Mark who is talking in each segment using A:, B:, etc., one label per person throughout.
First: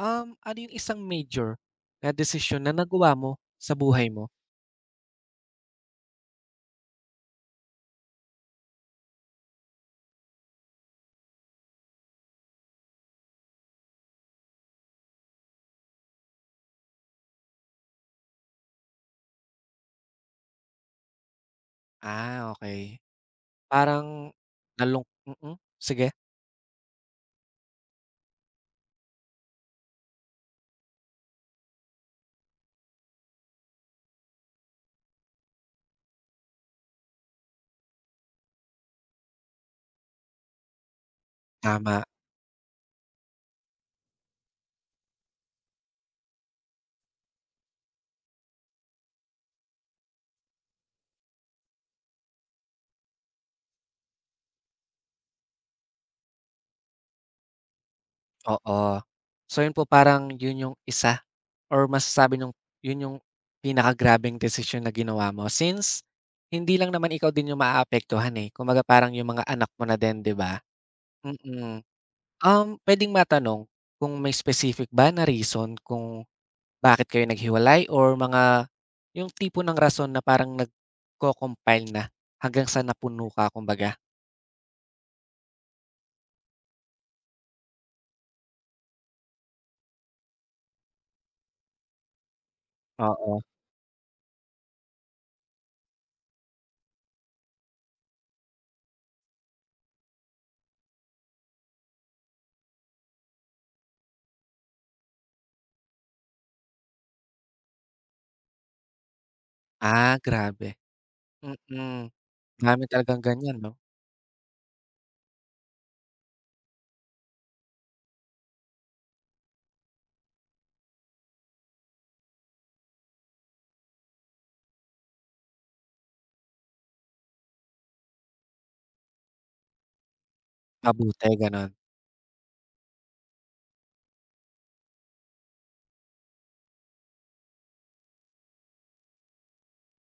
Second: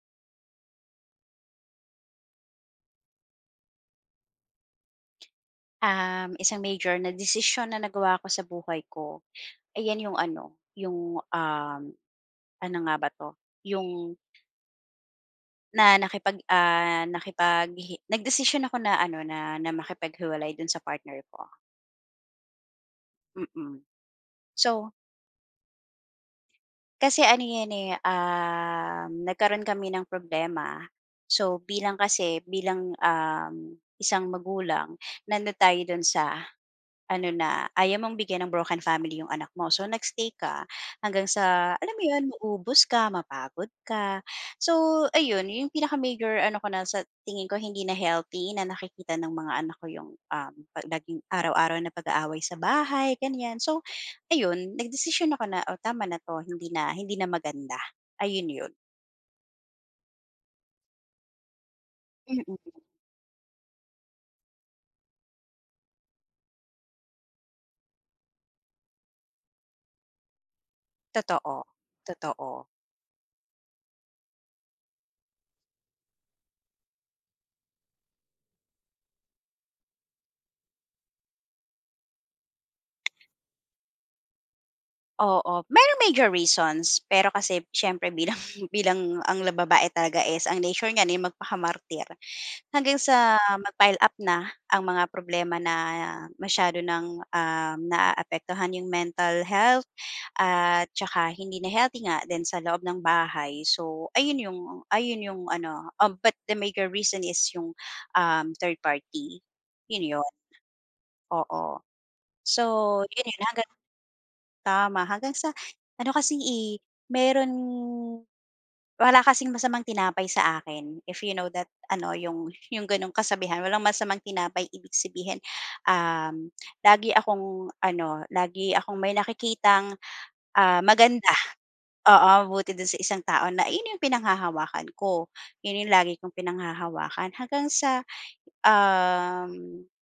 A: Ano yung isang major na desisyon na nagawa mo sa buhay mo?
B: Isang major na desisyon na nagawa ko sa buhay ko, ayan yung ano, yung, ano nga ba 'to, yung na nakipag, ah, nakipaghi nagdesisyon ako na ano, na na makipaghiwalay dun sa partner ko,
A: Ah, okey.
B: mm.
A: Parang
B: So,
A: sige,
B: kasi ano 'yan, eh, nagkaroon kami ng problema. So, bilang kasi bilang, isang magulang nando'n tayo do'n sa ano na, ayaw mong bigyan ng broken family yung anak mo. So, nag-stay ka hanggang sa alam
A: tama,
B: mo 'yun, maubos ka, mapagod ka. So, ayun yung pinaka-major ano ko na sa tingin ko hindi na healthy na nakikita ng mga anak ko yung, 'pag laging araw-araw na pag-aaway sa bahay, ganiyan. So, ayun, nagdesisyon ako na, "Oh, tama na 'to, hindi na maganda." Ayun 'yun.
A: oo. So, yun po parang yun yung isa or masasabi niyong
B: Mm.
A: yun yung pinakagrabeng desisyon na ginawa mo since hindi lang naman ikaw din yung maaapektuhan, eh, kumbaga parang yung mga anak mo na din, 'di ba?
B: Totoo,
A: Mm.
B: totoo.
A: Um, puwedeng matanong kung may specific ba na reason kung bakit kayo naghiwalay or mga yung tipo ng rason na parang nagko-compile na hanggang sa napuno ka kumbaga?
B: Oo, merong major reasons, pero kasi siyempre bilang bilang ang babae talaga is ang nature niyan ay magpakamartir. Hanggang
A: Oo.
B: sa mag-pile up na ang mga problema na masyado ng, naaapektuhan yung mental health at tsaka hindi na healthy nga din sa loob ng bahay. So, ayun yung ano, but the major reason is yung, third party, yun
A: Ah,
B: yun,
A: grabe.
B: oo.
A: Mm,
B: So,
A: dami talagang
B: yun yun,
A: ganyan 'no?
B: tama, hanggang sa ano kasi, eh, meron wala kasing masamang tinapay sa akin, if you know that ano, yung gano'ng kasabihan, walang masamang tinapay ibig sabihin, um, lagi akong ano, lagi akong may nakikitang
A: Pabuti
B: maganda.
A: gano'n,
B: Oo, buti dun sa isang tao na yun yung pinanghahawakan ko, yun yung lagi kong pinanghahawakan hanggang sa, um,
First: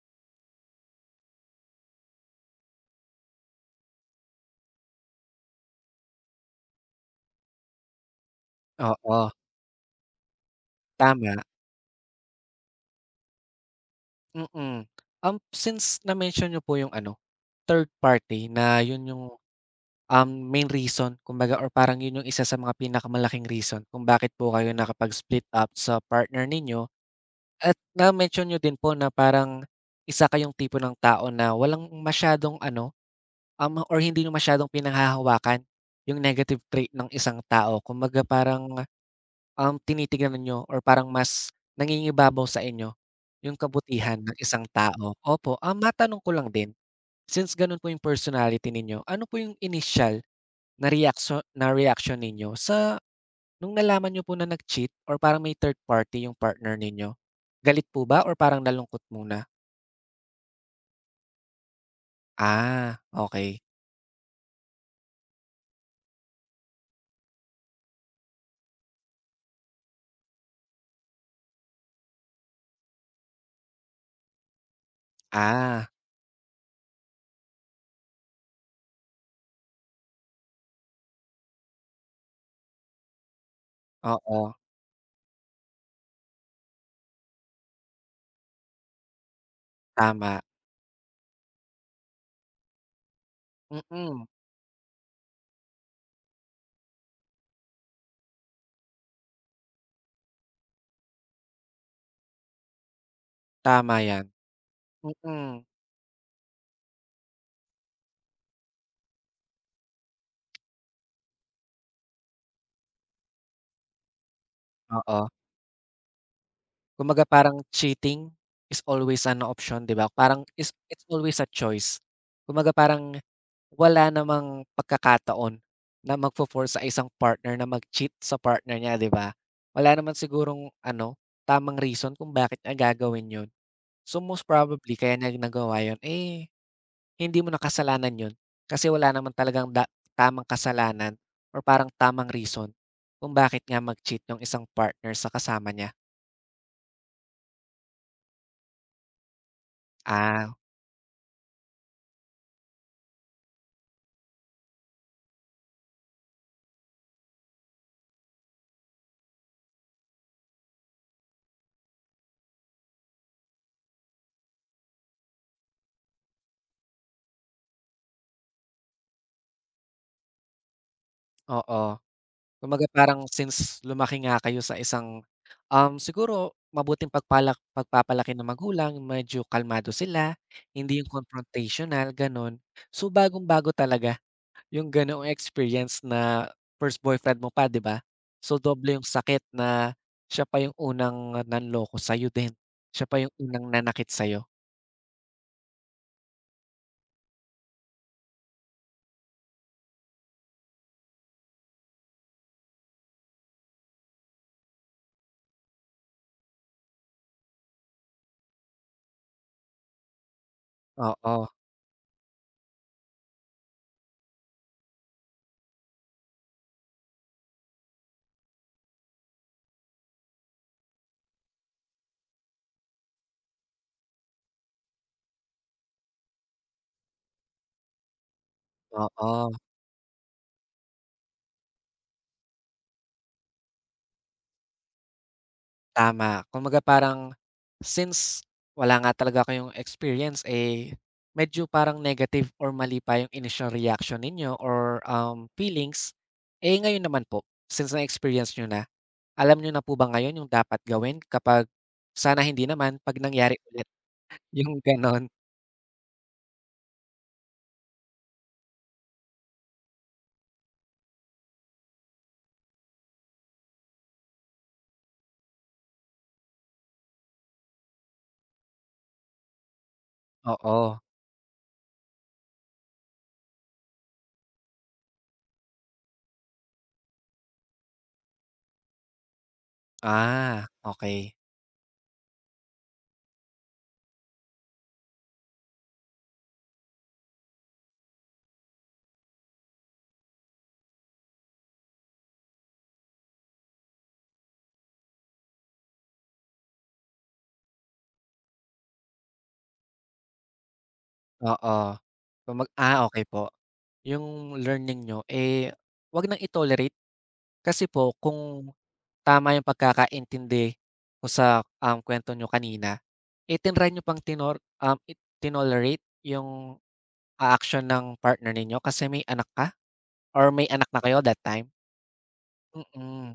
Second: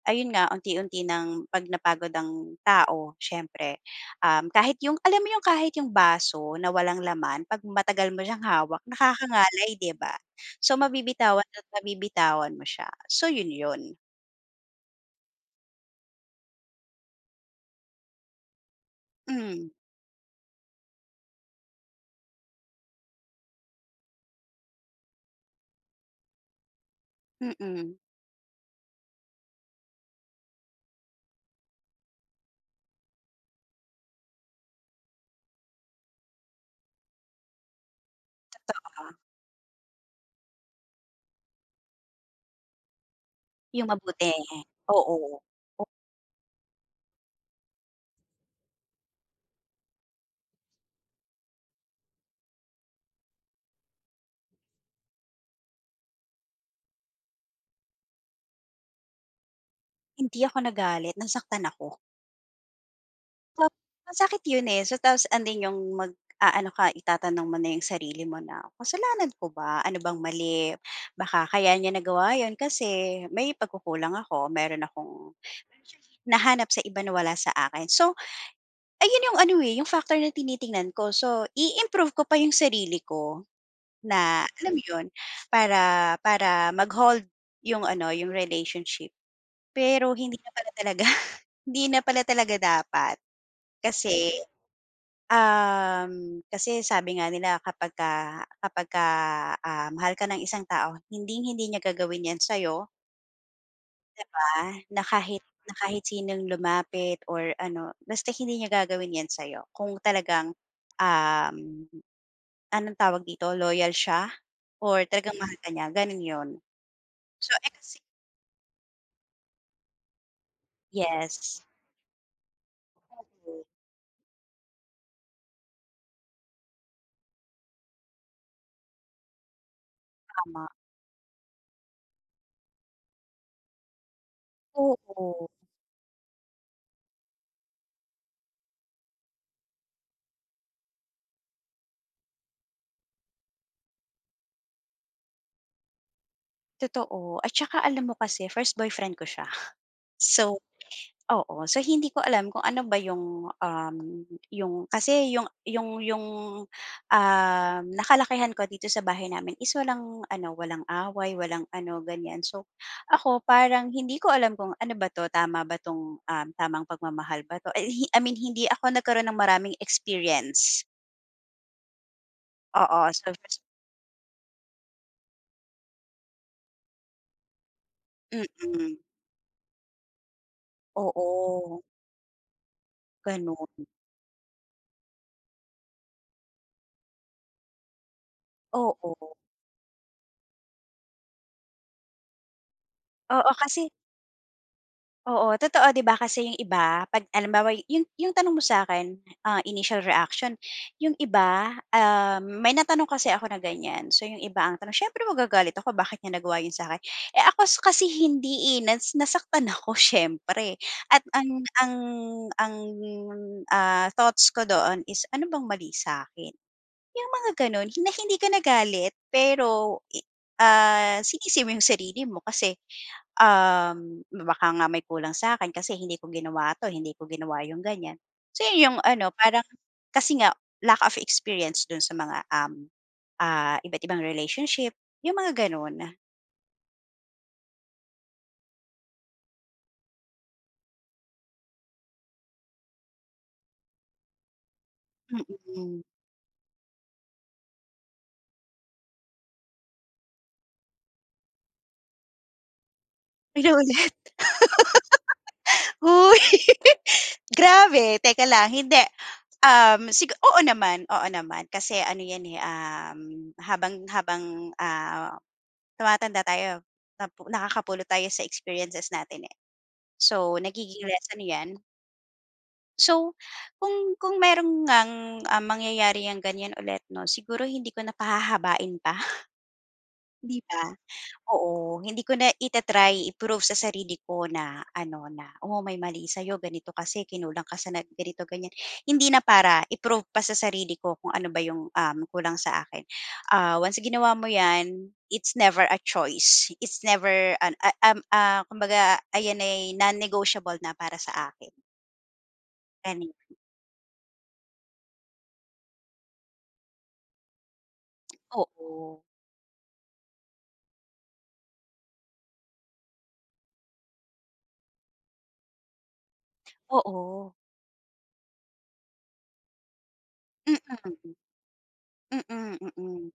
B: ayun nga unti-unti ng 'pag napagod ang tao siyempre. Kahit yung alam mo yung kahit yung baso na walang laman 'pag matagal mo siyang hawak
A: oo,
B: nakakangalay, 'di ba? So,
A: tama,
B: mabibitawan at mabibitawan mo siya. So, yun yun.
A: mm. Um, since na-mention niyo po yung ano, third party na yun yung
B: Hmm, mm.
A: Um, main reason kumbaga or parang yun yung isa sa mga pinakamalaking reason kung bakit po kayo nakapag-split up sa partner ninyo. At
B: Mm-mm.
A: na-mention niyo din po na parang isa kayong tipo ng tao na walang masyadong ano, um, or hindi nyo masyadong pinanghahawakan yung negative trait ng isang tao. Kumbaga parang,
B: Ah,
A: tinitignan niyo or parang mas nangingibabaw sa inyo yung
B: yung
A: kabutihan
B: mabuti,
A: ng isang tao.
B: oo.
A: Opo, ah,
B: O,
A: matanong ko lang din, since ganun po yung personality ninyo, ano po yung initial na reaktso na reaction ninyo sa nung nalaman niyo po na nag-cheat or parang may third party yung partner ninyo, galit po ba or parang nalungkot muna?
B: hindi ako nagalit, nasaktan ako.
A: Ah, okey.
B: Ma Masakit yun, eh. So, tapos andun yung ano ka, itatanong mo na yung sarili mo na, "Kasalanan ko ba? Ano bang mali? Baka kaya niya nagawa yun kasi may pagkukulang ako, meron akong."
A: Ah,
B: Nahanap sa iba na wala sa akin. So, ayun yung ano, eh, yung factor na tinitingnan ko. So, i-improve ko pa yung sarili ko na
A: oo,
B: alam mo yun, para para mag-hold yung ano, yung relationship. Pero hindi
A: tama.
B: na pala talaga, hindi na pala talaga dapat.
A: Mm,
B: Kasi, kasi sabi nga nila kapagka, mahal ka ng isang tao, hindi hindi niya gagawin yan sa'yo.
A: tama 'yan.
B: 'Di ba, na kahit
A: Mm,
B: na kahit sinong lumapit or ano, basta hindi niya gagawin 'yan sa'yo kung talagang, um, anong tawag dito, loyal siya or
A: oo.
B: talagang mahal ka niya, gano'n 'yun.
A: Kumbaga
B: So,
A: parang
B: eh, kasi,
A: cheating is always an option, 'di ba? Parang it's always a
B: yes,
A: choice. Kumbaga parang
B: oo,
A: wala namang pagkakataon na magfo-force sa isang partner na mag-cheat sa partner niya, 'di ba? Wala naman
B: tama.
A: sigurong ano, tamang reason kung bakit niya gagawin 'yun. So, most probably kaya niya
B: Oo,
A: nagawa 'yun, eh, hindi mo nakasalanan 'yun kasi wala naman talagang tamang kasalanan or parang tamang reason kung bakit nga mag-cheat yung isang partner sa kasama niya.
B: totoo at saka alam mo kasi first boyfriend ko siya. So
A: Ah,
B: Oo, so hindi ko alam kung ano ba yung, yung kasi yung, nakalakihan ko dito sa bahay namin is walang ano, walang away, walang ano, ganyan. So, ako parang hindi ko alam kung ano ba 'to, tama ba 'tong, tamang pagmamahal ba 'to? Eh, I mean hindi ako nagkaroon ng maraming experience.
A: oo. Kumbaga
B: Oo,
A: parang
B: so
A: since lumaki nga kayo sa isang, um, siguro mabuting pagpapalaki
B: mm,
A: ng magulang,
B: mm.
A: medyo kalmado sila, hindi yung
B: Oo,
A: confrontational, gano'n. So, bagong-bago
B: gano'n.
A: talaga yung ganoong experience na first boyfriend mo pa, 'di ba? So, doble yung
B: Oo.
A: sakit na siya pa yung unang nanloko sa'yo din, siya pa yung
B: Oo,
A: unang
B: kasi
A: nanakit sa'yo.
B: Totoo 'di ba kasi yung iba 'pag halimbawa yung tanong mo sa'kin, initial reaction, yung iba, may natanong kasi ako na ganyan. So, yung iba ang tanong siyempre magagalit ako bakit niya nagawa yun sa akin? Eh, ako kasi hindi, eh, nasaktan ako siyempre, at
A: Oo,
B: ang thoughts ko doon is ano bang mali sa'kin? Yung mga gano'n na hindi ka nagalit pero sinisi mo yung sarili mo kasi, baka nga may kulang sa akin kasi hindi ko ginawa 'to, hindi ko ginawa yung ganyan. So, yun yung ano
A: oo.
B: parang kasi nga lack of experience dun sa mga, iba't ibang relationship, yung mga gano'n.
A: Tama, kumbaga parang since wala nga talaga kayong experience, eh, medyo parang negative or mali pa yung initial reaction ninyo or, um,
B: Mm,
A: feelings. Eh, ngayon naman po, since na-experience niyo na, alam niyo na po ba ngayon yung dapat gawin kapag sana hindi naman 'pag nangyari ulit,
B: ulit
A: yung gano'n?
B: uy, grabe. Teka lang, hindi. Um, sigu Oo naman, oo naman. Kasi ano 'yan, eh, habang habang, ah, tumatanda tayo, nakakapulot tayo sa experiences natin, eh. So,
A: Oo.
B: nagiging lesson 'yan. So, kung merong ngang, mangyayari yang ganiyan ulit 'no, siguro hindi ko na pahahabain pa, 'di
A: Ah,
B: ba?
A: okey.
B: Oo, hindi ko na itatry try i-prove sa sarili ko na ano na, "Oh, may mali sa'yo ganito kasi kinulang ka sa na ganito, ganyan." Hindi na para i-prove pa sa sarili ko kung ano ba yung, kulang sa akin. Ah, once ginawa mo 'yan, it's never a choice. It's never an a um, ah, kumbaga ayan ay non-negotiable na para sa akin,
A: Oo, ah, okay
B: gano'n.
A: po. Yung learning niyo, eh, 'wag nang itolerate kasi po kung
B: Oo,
A: tama yung pagkakaintindi ko sa, um, kuwento niyo kanina, eh, nyo pang tinor um, i tinolerate yung, ah,
B: oo.
A: action ng partner ninyo kasi may anak ka? Or may anak na
B: Mm,
A: kayo that time?
B: mm, mm, mm.
A: Mm,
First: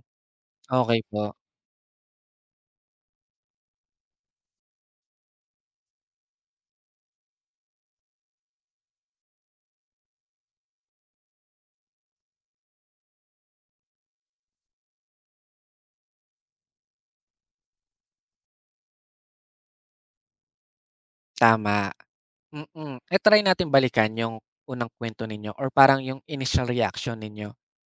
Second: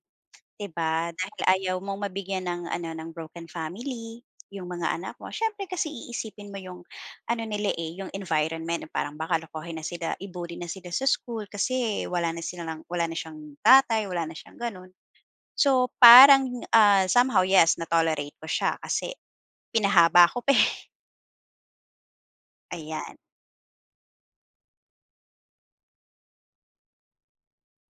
B: 'Di
A: okey
B: ba,
A: po,
B: dahil ayaw mong mabigyan ng ano, ng broken family, yung mga anak mo. Siyempre kasi iisipin mo yung ano nila, eh, yung environment parang baka lokohin na sila, i-bully na sila sa school kasi wala na siyang tatay, wala na siyang gano'n. So, parang, somehow yes, na-tolerate ko siya kasi pinahaba ko pa, eh,
A: tama. Mm,
B: ayan.
A: i-try natin balikan yung unang kwento ninyo or parang yung initial reaction ninyo.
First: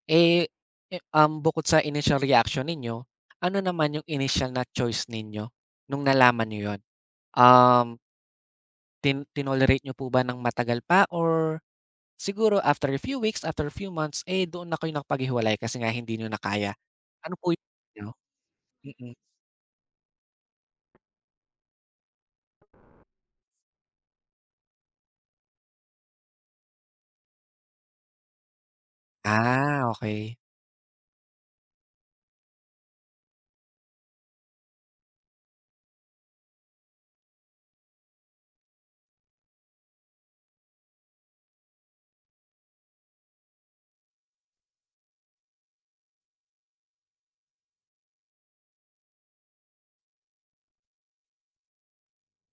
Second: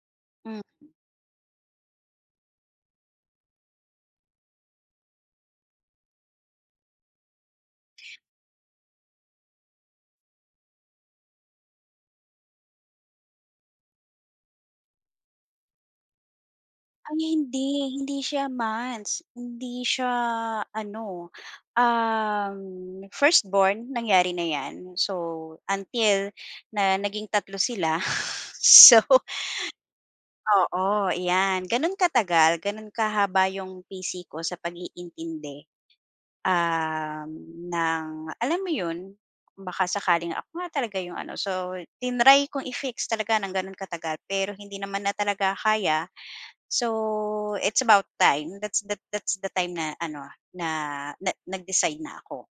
A: Eh,
B: Hmm.
A: bukod sa initial reaction ninyo, ano naman yung initial na choice ninyo nung nalaman niyo yun? Um, tinolerate nyo po ba ng matagal pa or siguro after a few weeks, after a few months, eh, doon na kayo nakapaghiwalay kasi nga hindi nyo na kaya?
B: Ay
A: Ano po
B: hindi,
A: yung ano?
B: hindi siya
A: Mm.
B: months, hindi siya ano, um, firstborn nangyari na 'yan. So, until na naging tatlo sila. So,
A: Ah, okay.
B: oo, 'yan gano'n katagal, gano'n kahaba yung PC ko sa pag-iintindi, um, ng alam mo 'yun, baka sakaling ako nga talaga yung ano. So, tinry kong i-fix talaga ng gano'n katagal pero hindi naman na talaga kaya. So, it's about time. That's the time na ano, na na nag-decide na ako.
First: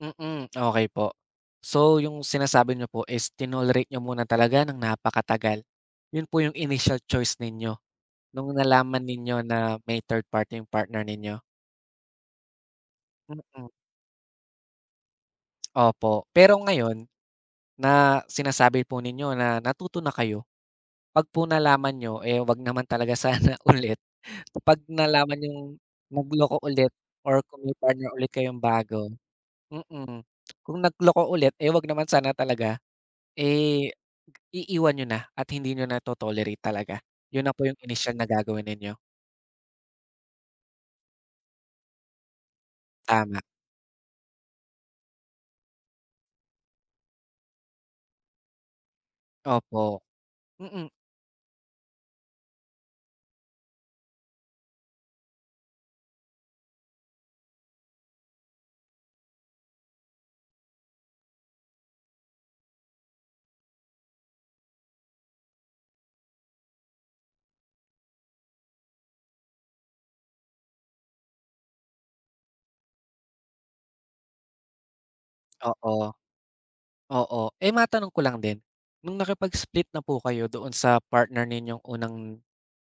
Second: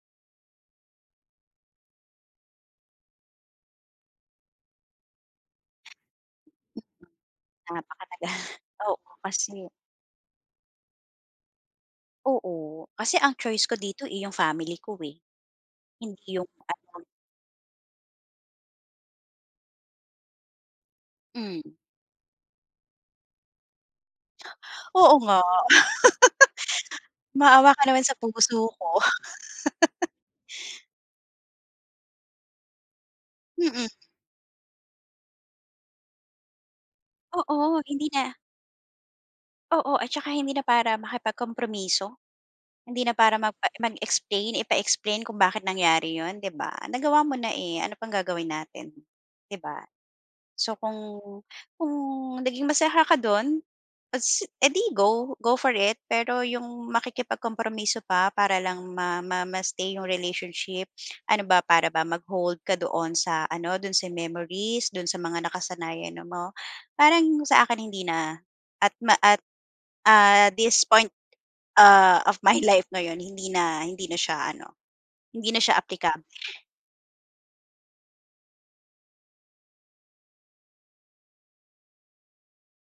A: Mm, okey po. So, yung sinasabi nyo po is tinolerate niyo muna talaga ng napakatagal. Yun po yung initial choice ninyo
B: Napakatagal.
A: nung
B: Oo,
A: nalaman ninyo
B: kasi
A: na may third party yung partner ninyo?
B: oo, kasi ang choice
A: Mm,
B: ko dito, eh, yung family ko, eh,
A: opo.
B: hindi yung
A: Pero
B: ano.
A: ngayon na sinasabi po ninyo na natuto na kayo 'pag po
B: Hmm,
A: nalaman niyo, eh, wag naman talaga sana ulit. 'Pag
B: oo
A: nalaman
B: nga,
A: niyong nagloko ulit or kung
B: maawa
A: may
B: ka naman
A: partner
B: sa
A: ulit
B: puso
A: kayong
B: ko.
A: bago mm. Kung nagloko ulit, eh, wag naman sana talaga,
B: Mm,
A: eh, iiwan niyo na at hindi niyo na to-tolerate talaga. Yun na po yung
B: oo, hindi
A: inisyal
B: na,
A: na gagawin ninyo.
B: oo, at saka hindi na para makipagkompromiso. Hindi na para
A: Tama,
B: mag-explain, ipa-explain kung bakit nangyari yun, 'di ba? Nagawa mo na, eh, ano pang gagawin natin, 'di ba?
A: opo.
B: So,
A: Mm,
B: kung naging masaya ka dun, go, go for it. Pero yung makikipagkompromiso pa para lang ma ma ma-stay yung relationship, ano ba, para ba mag-hold ka doon sa ano, dun sa memories, dun sa mga nakasanayan mo. Parang sa akin hindi na. At this point, of my life ngayon hindi na siya ano, hindi na siya
A: oo.
B: aplikable.
A: Oo. Eh, matanong ko lang din, nung nakipag-split na po kayo doon sa partner ninyong unang,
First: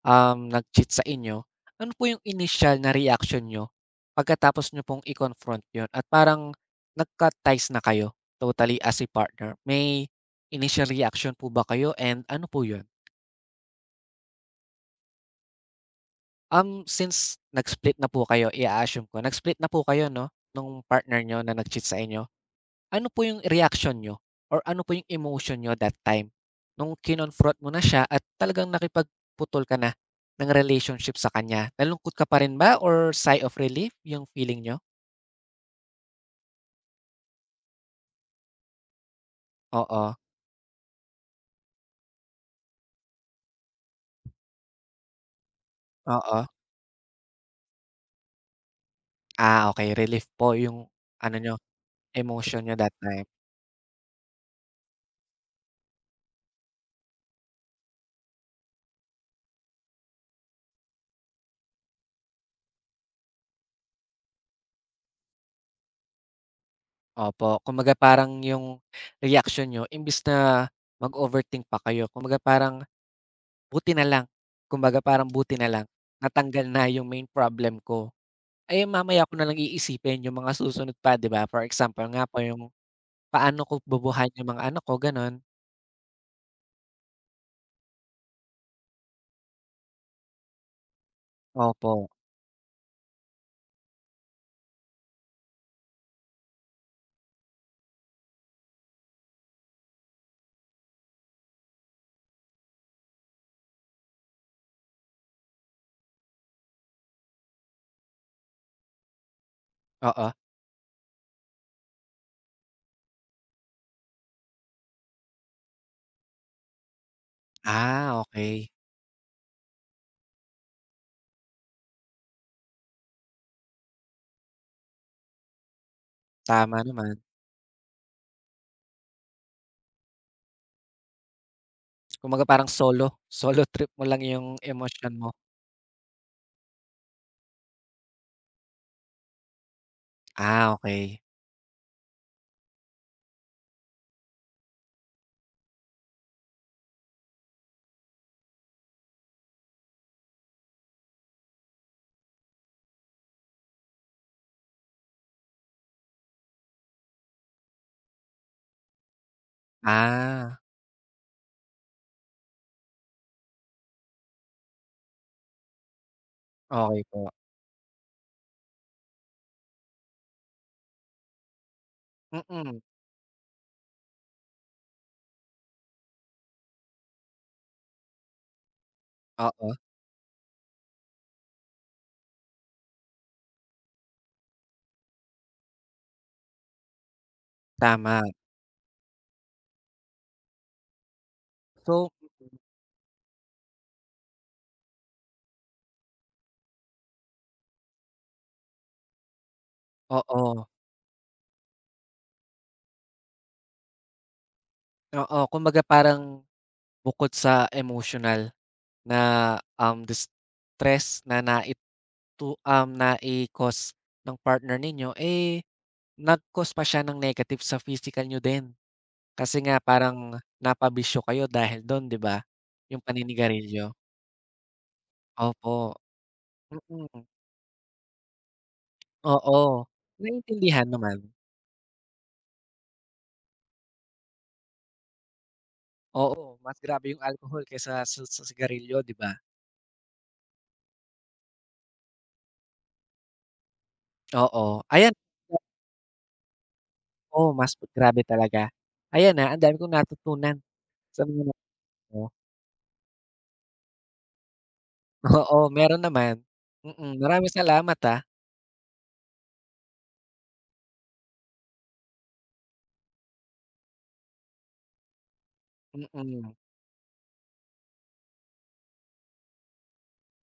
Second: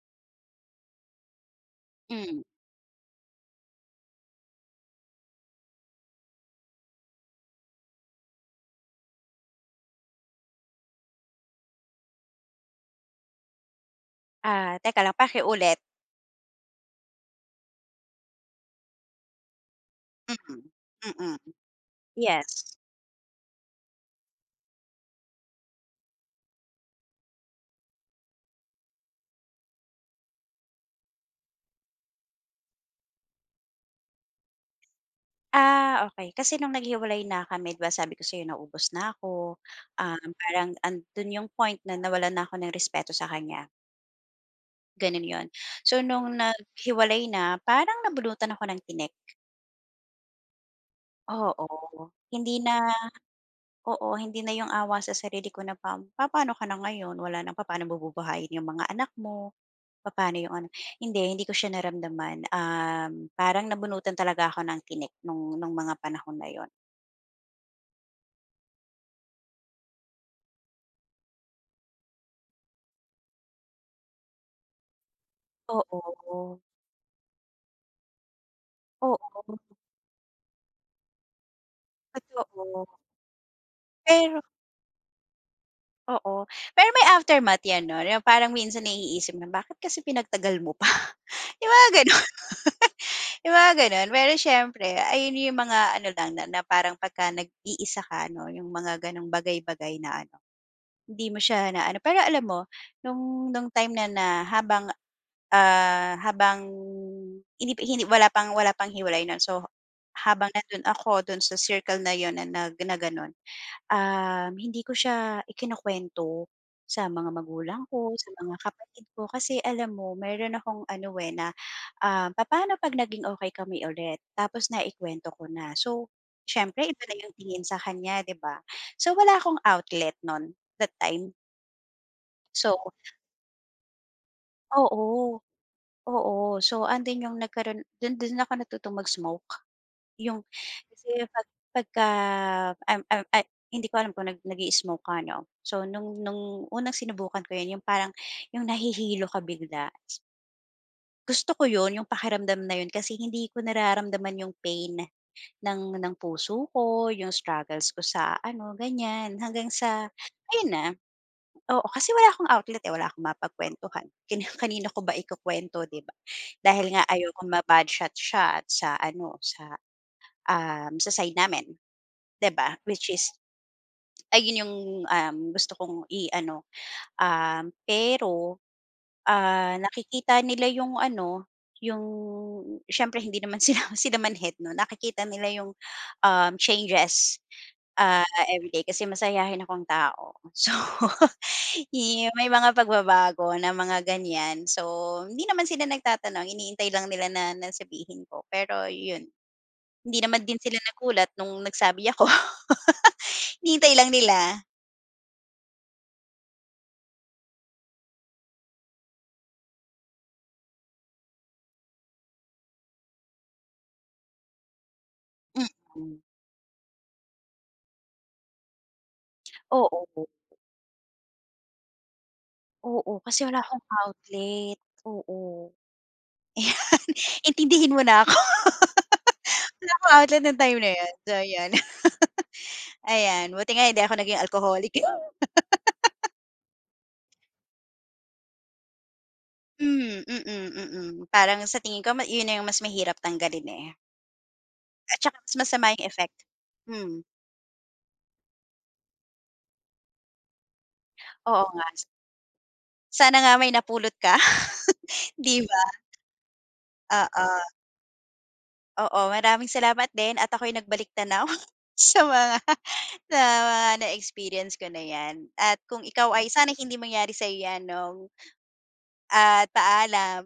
A: um, nag-cheat sa inyo, ano po yung
B: Hmm.
A: initial na reaction niyo pagkatapos nyo pong i-confront yun at parang nagka-ties na kayo totally as a partner? May initial reaction po ba kayo and ano po yun?
B: Ah, teka lang pakiulit.
A: Um, since nag-split na po kayo, i assume ko, nag-split na po kayo 'no,
B: Mm,
A: nung partner
B: mm.
A: niyo na nag-cheat sa inyo.
B: Yes.
A: Ano po yung reaction niyo or ano po yung emotion niyo that time nung kinonfront mo na siya at talagang nakipagputol ka na ng relationship sa kanya? Nalungkot ka pa rin ba or sigh of relief yung feeling niyo?
B: Ah, okay. Kasi nung naghiwalay na kami 'di ba sabi ko sa'yo naubos na ako,
A: Oo,
B: parang andun yung point na nawalan na ako ng respeto sa kanya, ganun yun. So, nung
A: oo.
B: naghiwalay na parang nabunutan ako ng tinik,
A: Ah, okay, relief po yung ano niyo,
B: oo. Hindi
A: emotion
B: na,
A: niyo that time.
B: oo, hindi na yung awa sa sarili ko na papaano ka na ngayon, wala ng paano mo bubuhayin yung mga anak mo, paano yung ano hindi, ko siya naramdaman, parang nabunutan talaga ako ng tinik nung mga panahon na yun.
A: Opo, kumbaga parang yung reaction niyo imbis na mag-overthink pa kayo, kumbaga parang buti na lang, kumbaga parang buti na lang,
B: Oo,
A: natanggal na yung main problem ko. Eh,
B: oo.
A: mamaya ko na lang iisipin yung mga susunod pa, 'di ba? For example nga po yung,
B: Totoo,
A: paano ko bubuhayin
B: pero,
A: yung mga anak ko, gano'n.
B: oo, pero may aftermath 'yan 'no, yung parang minsan naiisip na bakit kasi pinagtagal mo pa, yung mga
A: Opo,
B: gano'n. Yung mga gano'n, pero siyempre ayun yung mga ano lang na na parang pagka nag-iisa ka 'no, yung mga gano'ng bagay-bagay. Hindi mo siya na ano pero alam mo nung time na na habang, ah, habang hindi hindi wala pang hiwalay nun so
A: oo.
B: habang nandun ako dun sa circle na yon na na gano'n. Hindi ko siya ikinukuwento sa mga magulang ko,
A: Ah,
B: sa mga
A: okey.
B: kapatid ko kasi alam mo meron akong ano, eh, na, papaano 'pag naging okey kami ulit tapos naikuwento ko na. So,
A: Tama
B: siyempre iba na
A: naman.
B: yung tingin sa kanya, 'di ba? So, wala akong outlet nun, that time.
A: Kumbaga parang
B: So
A: solo, solo trip mo lang yung emosyon mo.
B: Oo. Oo, so andun yung nagkaroon dun dun ako natutong mag-smoke. Yung
A: Ah,
B: kasi
A: okey.
B: pagka um, um, ay hindi ko alam kung nag-i-smoke ka 'no? So, nung unang sinubukan ko yun yung parang yung nahihilo ka bigla, gusto ko yun yung pakiramdam na yun kasi hindi ko nararamdaman yung pain. Ng puso ko, yung struggles ko sa ano, ganyan. Hanggang sa
A: Ah,
B: ayun na, oo, kasi wala akong outlet, eh, wala akong mapagkuwentuhan. Kani kanino ko ba ikukuwento, 'di ba? Dahil
A: okey
B: nga
A: po.
B: ayokong ma-bad shot siya sa ano, sa side namin, 'di ba?
A: Mm,
B: Which is ayun yung, gusto kong i-ano. Pero,
A: oo,
B: nakikita nila yung ano, yung siyempre hindi naman sila sila manhid 'no, nakikita nila yung, changes,
A: tama.
B: ah, everyday kasi masayahin akong tao. So,
A: So
B: may mga pagbabago na mga ganyan. So, hindi naman sila nagtatanong, iniintay lang nila na na ko. Pero yun, hindi naman din
A: oo,
B: sila nagulat nung nagsabi ako. Iniintay lang nila,
A: oo. Kumbaga parang bukod sa emotional na, the stress na naitu um, nai ng partner ninyo, eh,
B: mm.
A: nag-cause pa siya ng negative sa physical niyo din. Kasi nga
B: Oo.
A: parang napabisyo kayo dahil do'n, 'di ba? Yung
B: Oo, kasi wala akong
A: paninigarilyo.
B: outlet, oo.
A: Opo, mm,
B: Intindihin mo na ako,
A: oo.
B: wala akong outlet nung time
A: Naiintindihan
B: na yun.
A: naman.
B: So yun, ayan, buti nga hindi ako naging alcoholic.
A: Oo, mas grabe yung alcohol kaysa sa sigarilyo, 'di ba?
B: Hmm, mm, mm. Mm, mm. Parang sa tingin ko yun na yung mas mahirap tanggalin, eh,
A: Oo, ayan
B: at saka mas masama yung effect. Hmm,
A: oo, mas grabe talaga. Ayan, na ang dami kong natutunan sa mga
B: oo nga. Sana nga may napulot ka, 'di
A: oo,
B: ba?
A: meron naman. Mm, maraming
B: Oo,
A: salamat, ah.
B: oo, maraming salamat din at ako'y nagbalik tanaw sa mga sa mga na-experience ko na yan at kung ikaw ay
A: Mm.
B: sana hindi mangyari sa'yo yan 'no. At paalam.